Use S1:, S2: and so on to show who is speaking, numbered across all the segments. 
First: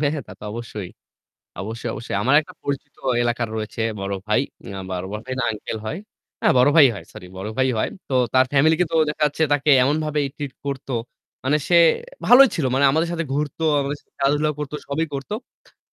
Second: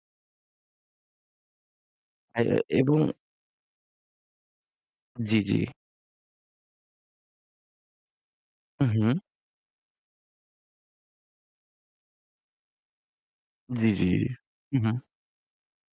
S1: হ্যা, হ্যাঁ। তাতো অবশ্যই। অবশ্যই, অবশ্যই। আমার
S2: এ
S1: একটা পরিচিত
S2: এবং
S1: এলাকার রয়েছে বড় ভাই। আ বড় ভাই
S2: জ্বি,
S1: না
S2: জ্বি।
S1: আঙ্কেল হয়। হ্যাঁ বড় ভাই হয় সরি বড় ভাই হয়। তো তার ফ্যামিলি কে
S2: হু,
S1: তো
S2: হু।
S1: দেখা যাচ্ছে তাকে এমনভাবে ট্রিট করত। মানে সে ভালোই ছিল। মানে আমাদের সাথে ঘুরত
S2: জ্বি,
S1: আমাদের
S2: জ্বি।
S1: সাথে খেলাধুলা করত, সবই করত।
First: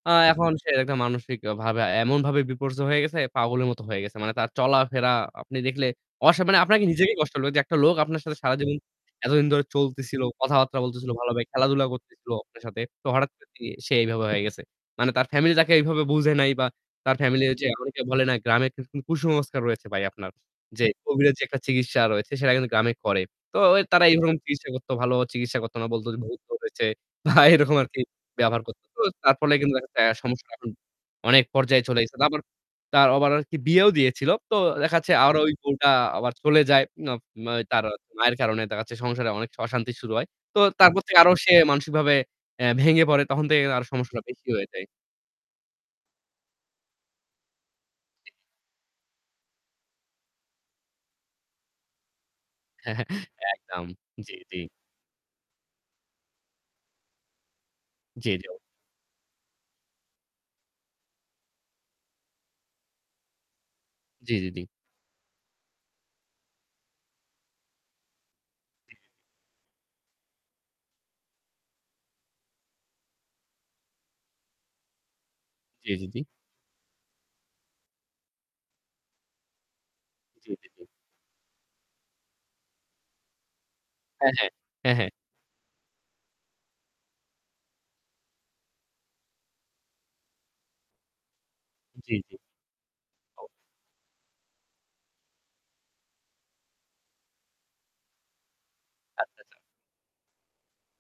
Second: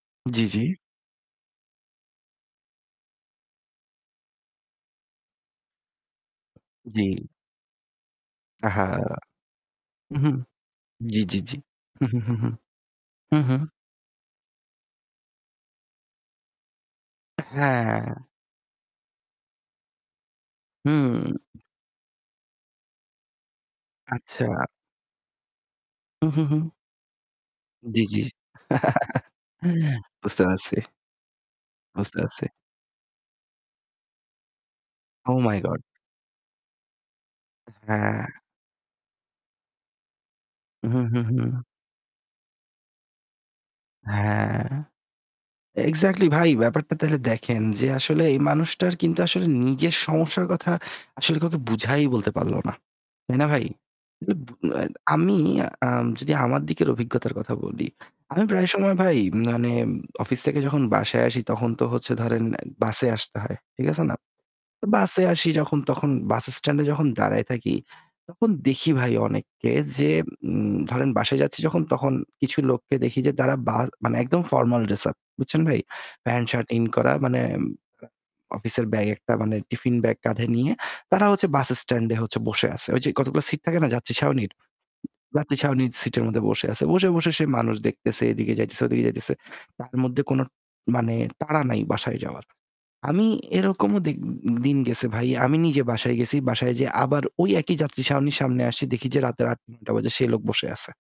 S1: আ
S2: জ্বি,
S1: এখন
S2: জ্বি।
S1: সে একটা মানসিকভাবে এমনভাবে বিপর্যয় হয়ে গেছে পাগলের মতো হয়ে গেছে। মানে তার চলাফেরা আপনি দেখলে অস মানে আপনার
S2: জ্বী।
S1: নিজেকেই কষ্ট হবে যে একটা লোক আপনার সাথে সারাজীবন
S2: আহা!
S1: এতদিন ধরে
S2: হু,
S1: চলতেছিল,
S2: হু।
S1: কথাবার্তা বলতেছিল
S2: জ্বি,
S1: ভালো
S2: জ্বি,
S1: ভাবে
S2: জ্বি।
S1: খেলাধুলা
S2: হু,
S1: করতেছিল
S2: হু, হু।
S1: আপনার সাথে। তো হঠাৎ
S2: হু,
S1: করে
S2: হু।
S1: দেখি সে এভাবে হয়ে গেছে। মানে তার ফ্যামিলি তাকে এভাবে বুঝে নাই বা তার
S2: আ
S1: ফ্যামিলি যে অনেকে
S2: হ্যাঁ।
S1: বলে না গ্রামের কু কুসংস্কার রয়েছে ভাই আপনার। যে
S2: হু।
S1: কোভিডের যে একটা চিকিৎসা রয়েছে সেটা কিন্তু গ্রামে করে। তো ও তারা এই রকম
S2: আচ্ছা।
S1: চিকিৎসা করতো ভালোভাবে চিকিৎসা করত না। বলত
S2: হু,
S1: ভুত
S2: হু, হু।
S1: ধরেছে বা এরকম আরকি
S2: জ্বি, জ্বি।
S1: ব্যবহার করতো। তো তার ফলে কিন্তু দেখা যাচ্ছে আ
S2: বুঝতে
S1: সমস্যা এখন
S2: পারছি।
S1: অনেক পর্যায়ে চলে
S2: বুঝতে
S1: এসেছে। তারপর
S2: পারছি।
S1: তার আবার আর বিয়েও দিয়েছিল। তো দেখা যাচ্ছে
S2: ওহ
S1: আরো ওই
S2: মাই গড!
S1: বউটা আবার চলে যায়। আ আ তার
S2: হ্যাঁ।
S1: মায়ের কারণে দেখা যাচ্ছে সংসারে অনেক অশান্তি শুরু হয়। তো
S2: হু,
S1: তারপর থেকে
S2: হু,
S1: আরো সে
S2: হু।
S1: মানসিকভাবে এ ভেঙে পড়ে। তখন থেকে তার সমস্যাটা বেশি হয়ে
S2: হ্যাঁ।
S1: যায়।
S2: এক্সাক্টলি ভাই ব্যাপারটা তাহলে দেখেন যে আসলে
S1: জি, জি।
S2: এই মানুষটার কিন্তু আসলে নিজের সমস্যার কথা আসলে কাউকে বুঝাই বলতে পারল না। তাই না ভাই?
S1: একদম। জ্বি,
S2: [unintelligible]
S1: জ্বি।
S2: আ আমি আম যদি আমার দিকের অভিজ্ঞতার কথা বলি,
S1: জি।
S2: আমি
S1: [unintelligible]
S2: প্রায় সময় ভাই মানে অফিস থেকে যখন বাসায় আসি তখন তো হচ্ছে ধরেন বাসে আসতে হয়। ঠিক আছে না?
S1: জ্বি, জি, জি।
S2: বাসে আসি যখন তখন বাসস্ট্যান্ডে যখন দাঁড়ায় থাকি, তখন দেখি ভাই অনেককে যে উ ধরেন বাসায় যাচ্ছি যখন তখন কিছু লোককে দেখি যে তারা বার মানে একদম ফরমাল ড্রেস আপ। বুঝছেন ভাই?
S1: জ্বি, জি, জি।
S2: প্যান্ট শার্ট ইন করা মানে আ অফিসের ব্যাগ একটা মানে টিফিন ব্যাগ কাঁধে
S1: জ্বি, জি,
S2: নিয়ে
S1: জি।
S2: তারা হচ্ছে বাসস্ট্যান্ডে হচ্ছে বসে আসে। ওইযে কতগুলো সিট থাকে না যাত্রী
S1: হ্যাঁ, হ্যাঁ।
S2: ছাউনির।
S1: হ্যাঁ, হ্যাঁ।
S2: যাত্রী ছাউনির সিটের মধ্যে বসে আছে। বসে, বসে সে মানুষ দেখতেছে, এদিকে যাইতেছে ওদিকে যাইতেছে। তার মধ্যে কোনো মানে তাড়া নাই
S1: জি,
S2: বাসায়
S1: জি।
S2: যাওয়ার। আমি
S1: ও।
S2: এরকমও দে দিন গেছে ভাই। আমি নিজে বাসায় গেছি। বাসায় যেয়ে আবার ওই একই যাত্রী ছাউনির সামনে আসছি দেখি যে
S1: আচ্ছা।
S2: রাতের
S1: আচ্ছা।
S2: ৮-৯ঃ০০ বাজে সে লোক বসে আছে।